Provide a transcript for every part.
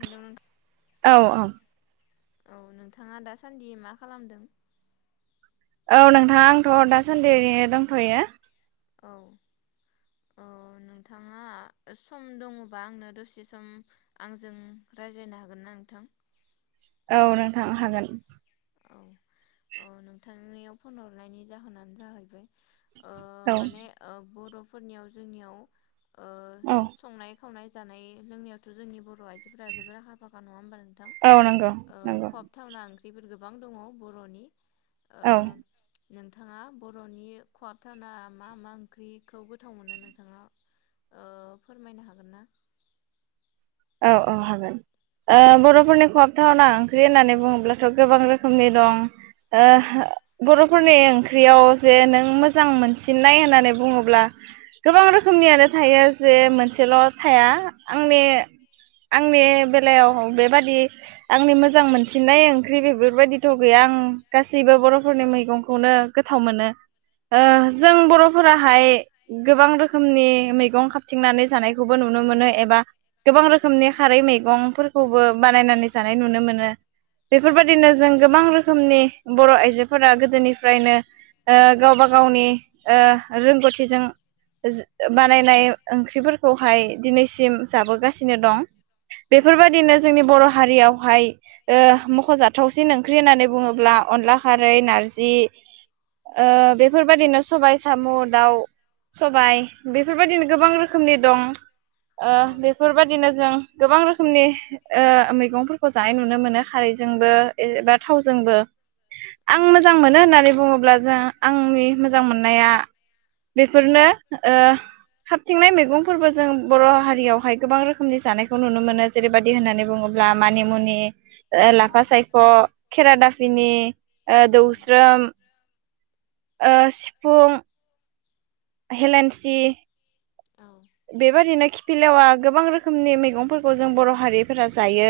Hello नों औ औ औ नोंथाङा दासान्दि मा खालामदों औ नोंथाङा आंथ' दासान्दि दंथ'यो। औ औ नोंथाङा सम दङबा आंनो दसे सम आंजों रायज्लायनो हागोन ना नोंथां [inaudible] औ नोंथांनो हागोन। याव फहरनायनि जाहोनानो जाहैबाय औ मान बर' फोरनियाव जोंनियाव औ संनाय खावनाय जानाय लोंनायावथ' जोंनि बर' आइ जबो आखा फाखा नङा नोंथां औ नंगौ नंगौ खहाबथावना गोबां दङ बर'नि ओ औ नोंथाङा बर'नि खवथाना मा मा ओंख्रिखौ गोथाव मोनो नोंथाङा फोरमायनो हागोन ना औ औ हागोन। ओ बर'फोरनि खहाबथावना ओंख्रि होननानै बुङोब्लाथ' गोबां रोखोमनि दं। औ ओ बर' फोरनि ओंख्रियाव जे नों मोजां मोनसिननाय होननानै बुङोब्ला गोबां रोखोमनियानो थायो जे औ मोनसेल' थाया आंनि आंनि बेलायाव बेबादि आंनि मोजां मोनसिननाय ओंख्रि बेफोरबायदिथ' गै या आं गासैबो औ बर'फोरनि मैगंखौनो गोथाव मोनो। ओ जों बर'फोराहाय गोबां रोखोमनि मैगं खाबथिंनानै जानायखौबो नु नुनो मोनो एबा गोबां रोखोमनि खारै मैगंफोरखौबो बानायनानै जानाय नुनो मोनो। औ बेफोरबायदिनो जों गोबां रोखोमनि बर' आइजो आइजोफोरा गोदोनिफ्रायनो ओ गावबा गावनि ओ रोंग'थिजों जो बानायनाय ओंख्रिफोरखौहाय दिनैसिम जाबोगासिनो दं। बेफोरबायदिनो जोंनि बर' हारियावहाय ओ मख'जाथावसिन ओंख्रि होननानै बुङोब्ला अनला खारै, नारजि ओ बेफोरबायदिनो सबाय साम', दाउ सबाय बेफोरबायदिनो गोबां रोखोम रोखोमनि दं ओ बे बेबायदिनो जों गोबां रोखोमनि ओ मैगंफोरखौ जानाय नुनो मोनो खारैजोंबो ओ थावजोंबो औ आं मोजां मोनो होननानै बुङोब्ला जो आंनि मोजां मोननाया बेफोरनो ओ हारथिंनाय मैगंफोरबो जों बर' हारियावहाय गोबां रोखोमनि जानायखौ नुनो मोनो जेरैबायदि होननानै बुङोब्ला मानि मुनि ओ लाफा सायख', खेरा दाफिनि, ओ दौस्रोम सिफुं हेलेन्सि औ बेबादिनो खिफिलेवा गोबां रोखोमनि मैगंफोरखौ जों बर' हारिफोरा जायो।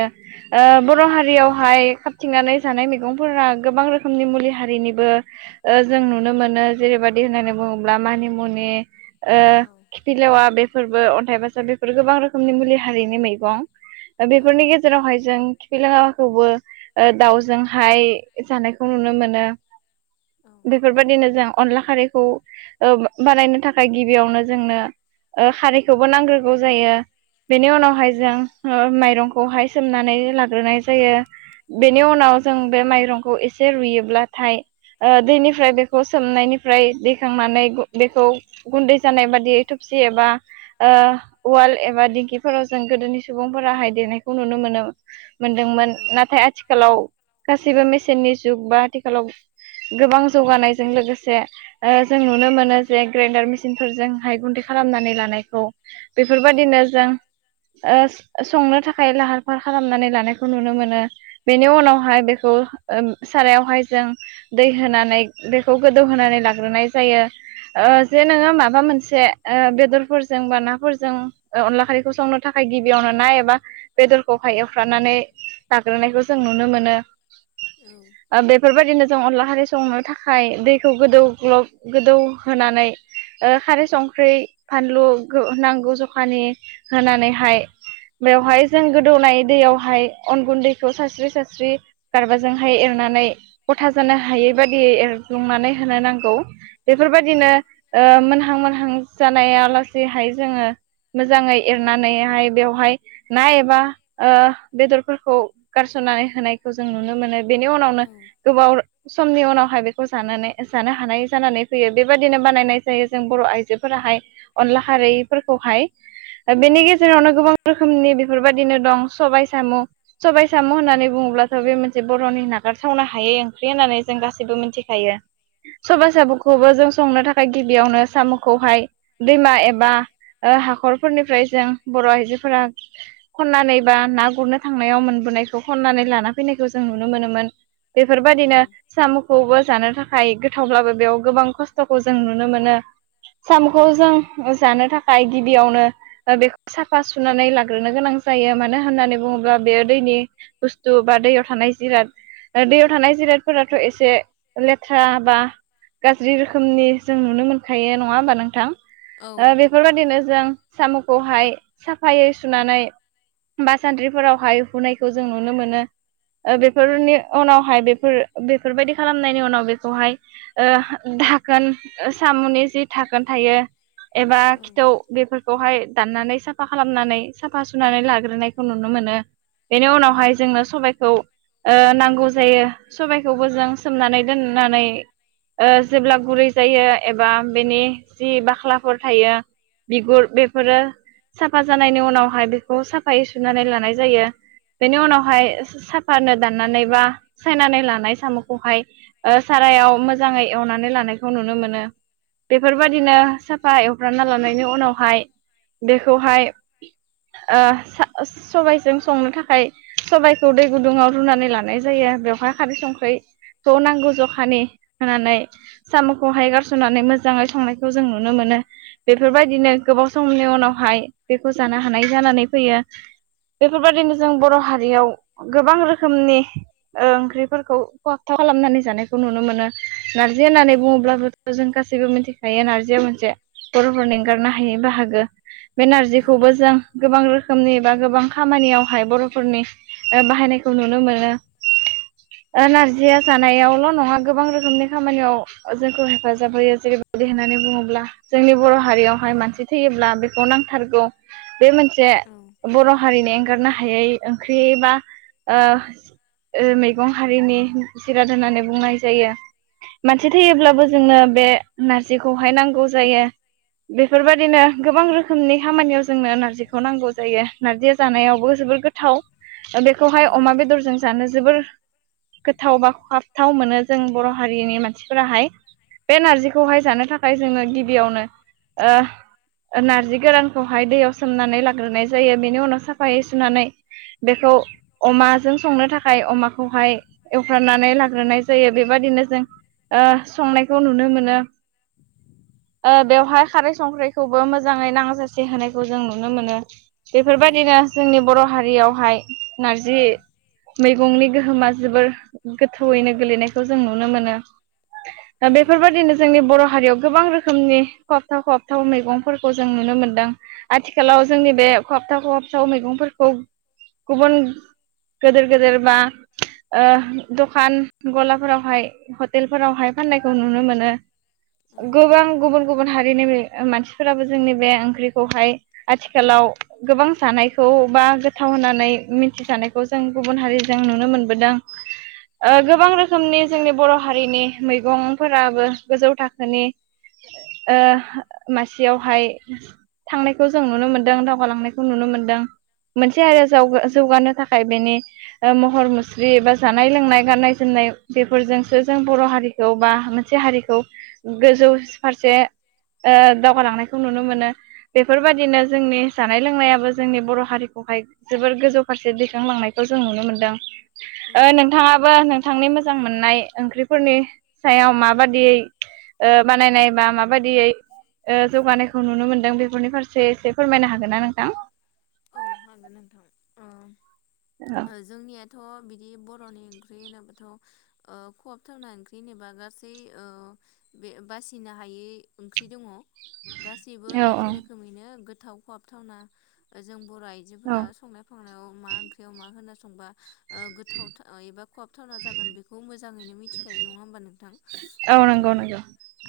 ओ औ बर' हारियावहाय हाबथिंनानै जानाय मैगंफोरा गोबां रोखोमनि मुलि हारिनिबो ओ जों नुनो मोनो जेरै बादि होननानै बुङोब्ला मानिमुनि ओ औ औ खिफिलेवा बेफ फोरबो अन्थाइ बाजाब बेफोर गोबां रोखोमनि मुलि हारिनि मैगं। औ बेफोरनि गेजेरावहाय जों खिफिलेंवाखौबो ओ दाउजों हाय जानायखौ नुनो मोनो। औ बेफोरबायदिनो जों अनला खारैखौ ओ बानायनो थाखाय गिबियावनो जोंनो ओ खारिखौबो नांग्रोगौ जायो बेनि औ उनावहाय जों ओ माइरं खौहाय सोमनानै लाग्रोनाय जायो औ बेनि उनाव जों बे माइरंखौ एसे एसे रुइयोब्लाथाय ओ दैनिफ्राय बेखौ सोमनायनिफ्राय दैखांनानै बेखौ गुन्दै जानाय बादियै थोबसे सि एबा ओ उवाल एबा दिंखिफोराव जों गोदोनि सुबुंफोराहाय देनायखौ नुनो मोनो मोनदोंमोन नाथाय आथिखालाव गासैबो मेसेननि जुग बा आथिखालाव गोबां जौगानायजों लोगोसे ओ जों नुनो मोनो जे ग्रेन्डार मेसिनफोरजों हाइ गुन्दै खालामनानै लानायखौ बेफोरबायदिनो जों ओ संनो थाखाय लाहार फाहार खालामनानै लानायखौ नुनो मोनो बेनि उनावहाय बेखौ ओ सारायावहाय जों दै होनानै दैखौ गोदौहोनानै लाग्रोनाय जायो। ओ जे नोङो माबा मोनसे ओ बेदरफोरजों बा नाफोरजों ओ अनला खारैखौ संनो थाखाय गिबियावनो ना एबा बेदरखौ एवफ्रानानै लाग्रोनायखौ जों नुनो मोनो। ओ बेफोरबायदिनो जों अनला खारै संनो थाखाय दैखौ गोदौ ग्लब गोदौ होनानै ओ खारै संख्रै फानलु गो नांगौ जखानि होनानैहाय बेवहाय जों गोदौनाय दैयावहाय अन गुन्दैखौ सारस्रि सारस्रि गारबाजोंहाय एर नानै गथा जानो हायै बादियै एरग्लुंनानै होनो नांगौ। औ बेफोरबायदिनो ओ मोनहां मोनहां जानाया लासेैहाय जोङो मोजाङै एरनानैहाय बेवहाय ना एबा ओ बेदरफोरखौ गारसन [unintelligible] होनायखौ जों नुनो मोनो बेनि उनावनो गोबाव समनि उनावहाय बेखौ जानानै जानो हानाय जानानै फैयो बेबायदिनो बानायनाय जायो जों बर आइजो फोराहाय अनला खारैफोरखौहाय औ बेनि गेजेरावनो गोबां रोखोमनि बेफोरबायदिनो दं सबाय साम सबाय साम होननानै बुङो अब्लाथ बे मोनसे बर'नि नागारथावनो हायै ओंख्रि होननानै जों गासैबो मिथिखायो सबाय सामखौबो जों संनो थाखाय गिबियावनो सामखौहाय दैमा एबा ओ हाखरफोरनिफ्राय जों बर आइजोफोरा खननानै बा ना गुरनो थांनायाव मोनब बोनायखौ खनानै लाना फैनायखौ जों नुनो मोनोमोन बेफोरबायदिनो साम खौबो जानो थाखाय गोथावब्लाबो बेयाव गोबां खस्थखौ जों नुनो मोनो सामखौ जों जानो थाखाय गिबियावनो बेखौ साफा सुनानै लाग्रोनो गोनां जायो मानो होननानै बुङोब्ला बेयो दैनि बुस्थु बा दैयाव थानाय जिराद दैयाव थानाय जिरादफोराथ एसे लेथ्रा बा गाज्रि रोखोमनि जों नुनो मोनखायो नङा होमबा नोंथां औ बेफोरबायदिनो जों सामखौहाय साफायै सुनानै बा सान्द्रिफोरावहाय हुनायखौ जों नुनो मोनो ओ बेफोरनि उनावहाय बेफोर बेफोरबायदि खालामनायनि उनाव बेखौहाय ओ धाखोन सामनि जि थाखोन थायो एबा औ खिथौ बेफोरखौहाय दाननानै साफा खालामनानै साफा सुनानै लाग्रोनायखौ नुनो मोनो बेनि उनावहाय जोंनो सबायखौ ओ नांगौ जायो सबायखौबो जों सोमनानै दोननानै ओ जेब्ला गुरै जायो एबा बेनि जि बाख्लाफोर थायो बिगुर बेफोरो साफा जानायनि उनावहाय बेखौ साफायै सुनानै लानाय जायो बेनि उनावहाय साफानो दाननानै बा सायनानै लानाय सामखौहाय ओ सार नायाव मोजाङै एवनानै लानायखौ नुनो मोनो। बेफोरबायदिनो साफा एवफ्रानना लानायनि उनावहाय बेखौहाय ओ सबायजों संनो थाखाय सबायखौ दै गुदुङाव रुनानै लानाय जायो बेवहाय खारै संख्रै ज नांगौ जखानि होनानै सामखौहाय गारसनानै मोज जाङै संनायखौ जों नुनो मोनो बेफोरबायदिनो गोबाव समनि उनावहाय बेखौ जानो हानाय जाना नानै फैयो बेफोरबायदिनो जों बर हारियाव गोबां रोखोमनि ओंख्रिफोरखौ खहाबथाब खालामनानै जानायखौ नुनो मोनो नारजि होननानै बुङोब्लाबोथ जों गास सिबो मिथिखायो नारजिया मोनसे बरफोरनि एंगारनो हायै बाहागो बे नारजिखौबो जों गोबां रोखोमनि बा गोबां खामानियावहाय बरफोरनि ओ बाहायनाय खौ नुनो मोनो लांदां ओ नारजिया जानायावल‌ नङा गोबां रोखोमनि खामानियाव जोंखौ हेफाजाब होयो जेरैबायदि होननानै बुङोब्ला जोंनि बर हारियावहाय मानसि थैयोब्ला बेखौ नांथारगौ बे मोनसे औ बर हारिनि एंगारनो हायै ओंख्रि बा ओ ओ मैगं हारिनि जिराद होननानै बुंनाय जायो मानसि थैयोब्लाबो जोंनो बे नारजिखौहाय नांगौ जायो बेफोरबायदिनो गोबां रोखोमनि खामानियाव जोंनो नारजिखौ नांगौ जायो नारजिया जानायावबो जोबोर गोथाव औ बेखौहाय अमा बेदरजों जानो जोबोर गोथाव बा खहाबथाव मोनो जों बर हारिनि मानसिफोराहाय बे नारजि खौ हाय जानो थाखाय जोङो गिबियावनो ओ ओ नार्जि गोरानखौहाय दैयाव सोमनानै लाग्रोनाय जायो बेनि उनाव साफायै सुनानै बेखौ अमाजों संनो थाखाय अमाखौहाय एवफ्रानानै लाग्रोनाय जायो बेबा दिनो जों ओ संनायखौ नुनो मोनो। [inaudible] ओ बेवहाय खारै संख्रैखौबो मोजाङै नांजासे होनायखौ जों नुनो मोनो। बेफोर औ बायदिनो जोंनि बर' हारियावहाय नारजि मैगंनि गोहोमा जोबोर गोथौयैनो गोलैनायखौ जों नुनो मोनो। दा औ बेफोर बायदिनो जोंनि बर' हारियाव गोबां रोखोमनि खहाबथाव खहाबथाव मैगंफोरखौ जों नुनो मोनदों आथिखालाव जोंनि बे खहाबथाव खहाबथाव मैगंफोरखौ गुबुन गोदेर गोदेर बा ओ दखान गलाफोरावहाय हटेलफोरावहाय फाननायखौ नुनो मोनो। औ गोबां गुबुन गुबुन हारिनि मानसिफोराबो जोंनि बे ओंख्रिखौहाय आथिखालाव गोबां जानायखौ खौ बा गोथाव होननानै मिथिजानायखौ जों गुबुन हारिजों नुनो मोनबोदों। ओ गोबां रोखोमनि जोंनि बर' हारिनि मैगंफोराबो गोजौ थाखोनि ओ मासियावहाय थांनायखौ जों नुनो मोन्दों दावगालांनायखौ नुनो मोनदों। मोनसे औ हारिया जौग जौगानो थाखाय बेनि महर मुस्रि बा जानाय लोंनाय गाननाय जोमनाय नाय बेफोरजोंसो जों बर' हारिखौ बा मोनसे हारि खौ गोजौस फारसे ओ दावगालांनायखौ नुनो मोनो। बेफोरबायदिनो जोंनि जानाय लोंनायाबो जोंनि बर' हारिखौ बेहाय जोबोर गोजौ फारसे दैखांलांनायखौ जों नुनो मोनदों ओ नोंथाङाबो नोंथांनि मोजां मोननाय ओंख्रिफोरनि सायाव माबादियै ओ बानायनाय बा माबादियै ओ जौगानायखौ नुनो मोनदों बेफोरनि फारसे एसे फोरमायनो हागोन ना नोंथां? औ हागोन नोंथां ओ औ ओ जोंनिया थ' बिदि बरनि ओंख्रि होनोब्लाथ ओ खहाब थावना ओंख्रि होनोबा गासै ओ बे बासिनो हायै ओंख्रि दङ। गासैबो औ एखे रोखोमैनो गोथाव खहाबथावना जों बर' औ आइजोफोरा संनाय खावनायाव मा ओंख्रियाव मा होनो संबा ओ गोथाव था एबा खहाबथावना जागोन बेखौ मोजाङैनो मिथिखायो नङा होमबा नों थां औ नंगौ ओ नंगौ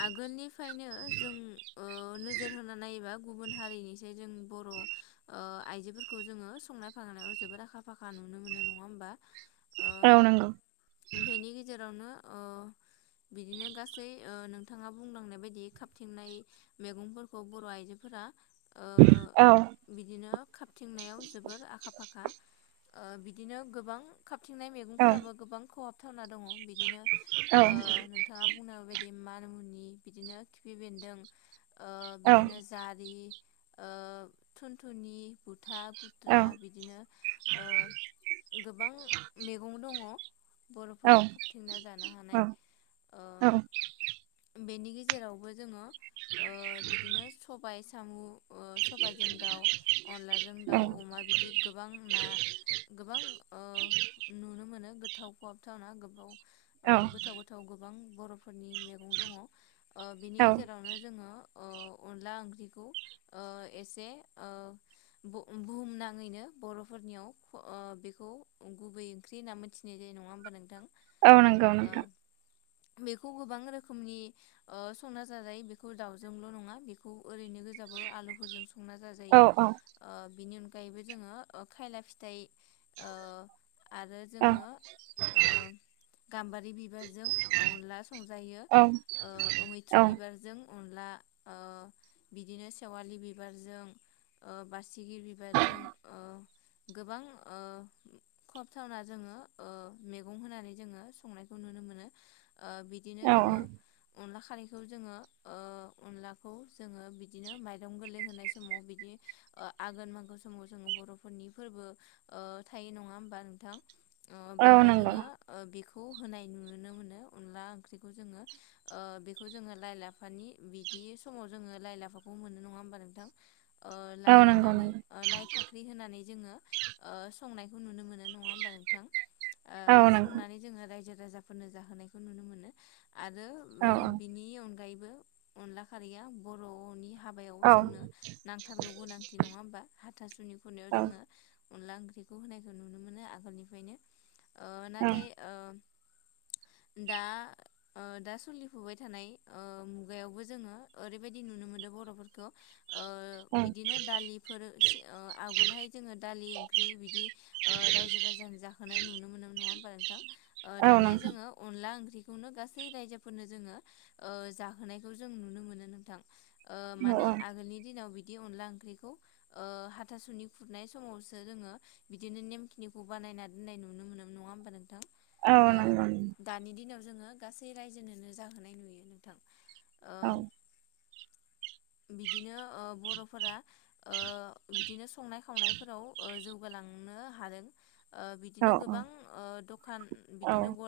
आगोलनि फ्रायनो जों ओ नोजोर होनानै नायोबा गुबुन हारिनिसै जों बर' ओ आइजोफोरखौ जोङो संनाय फांनायाव जोबोद आखा फाखा नुनो मोनो नङा होमबा? औ नंगौ ओ बेनि गेजेरावनो ओ बिदिनो गासै ओ नोंथाङा बुंलांनाय बायदि खाबथिंनाय मैगंफोरखौ बर' आइजो फोरा औ। बिदिनो खाबथिंनायाव जोबोर आखा फाखा ओ बिदिनो गोबां खाबथिंनाय औ मैगंफोराबो गोबां खहाबथावना दङ बिदिनो औ नोंथाङा बुंनाय बायदि मानमुनि बिदिनो खिफि बेन्दों ओ औ बिदिनो जारि ओ थुनथुनि बुथ था औ गुथ्रा बिदिनो ओ गोबां मैगं दङ। औ बर'फोरा खाबथिंना जानो हानाय ओ औ बेनि गेजेरावबो जोङो ओ बिदिनो सबाय सामु ओ सबायजों दाउ अनलाजों दाउ अमा बिदि गोबां ना गोबां ओ नुनो मोनो गोथाव खहाब थावना गोबाव औ गोथाव गोथाव गोबां बर'फोरनि मैगं दङ। ओ बिनि औ गेजेरावनो जोङो अन अनला ओंख्रिखौ ओ एसे ओ बु-बुहुम नाङैनो बर'फोरनि ओ बेखौ गुबै ओंख्रि होनना मोनथिनाय जायो नङा होमबा नोंथां? औ नंगौ औ नोंथां। बेखौ गोबां रोखोमनि संना जाजायो बेखौ दाउजोंल' नङा बेखौ ओरैनो गोजाबो आलुफोरजों संना औ जाजायो औ बिनि अन अनगायैबो जोङो खायला फिथाइ आरो औ जोङो गाम्बारि बिबारजों अनला संजायो औ औ अमैथ्रु बिबारजों अनला बिदिनो सेवालि बिबारजों बासिगिर बिबारजों गोबां खबथावना जोङो मैगं होनानै जोङो संनायखौ नु नुनो मोनो बिदिनो जोङो औ अनला खारैखौ जोङो अनलाखौ जोङो बिदिनो माइरं गोरलै होनाय समाव बिदि आघोन मागो समाव जोङो बर'फोरनि फोरबो थायो नङा होमबा नोंथां औ बेहाय नंगौ जोङो बेखौ होनाय नुनो मोनो अनला ओंख्रिखौ जोङो बेखौ जोङो लाइ लाफानि बिदि समाव जोङो लाइ लाफाखौ मोनो नङा होमबा नोंथां औ लाइ नंगौ होनानै नंगौ लाइ फाख्रि होनानै जोङो ओ संनायखौ नुनो मोनो नङा होमबा नोंथां आ औ नंगौ संनानै जोङो रायजो राजाफोरनो जाहोनायखौ नुनो मोनो आरो औ बिनि अनगायै अनला खारैया बर'नि हाबायाव औ जोंनो नांथारगौ गोनांथि नङा होमबा हाथासुनि खुनायाव औ जोङो अनला ओंख्रिखौ होनायखौ नुनो मोनो आगोलनिफ्रायनो नाथाय औ दा दा सोलिफुबाय थानाय मुगायावबो जोङो ओरैबायदि नुनो मोनो बर'फोरखौ ओ औ बिदिनो दालिफोर आगोलहाय जोङो दालि ओंख्रि बिदि रायजो राजा जाहोनाय नुनो मोनो नङा होमबा नोंथां औ दानिया नोंथां जोङो अनला ओंख्रिखौनो गासै गासै रायजोफोरनो जोङो जाहोनायखौ जों नुनो मोनो नोंथां औ माने आगोलनि दिनाव बिदि बिदि अनला ओंख्रिखौ हाथासुनि खुरनाय समावसो जोङो बिदिनो नेम खिनिखौ बानाय नायना दोननाय नुनो मोनो नङा होमबा नोंथां औ नंगौ दानि दिनाव जोङो गासै रायजोनोनो जाहोनाय नुयो नोंथां ओ औ बिदिनो बर'फोरा बिदिनो संनाय खावनाय फोराव जौगालांनो हादों औ बिदिनो गोबां दखान औ बिदिनो गला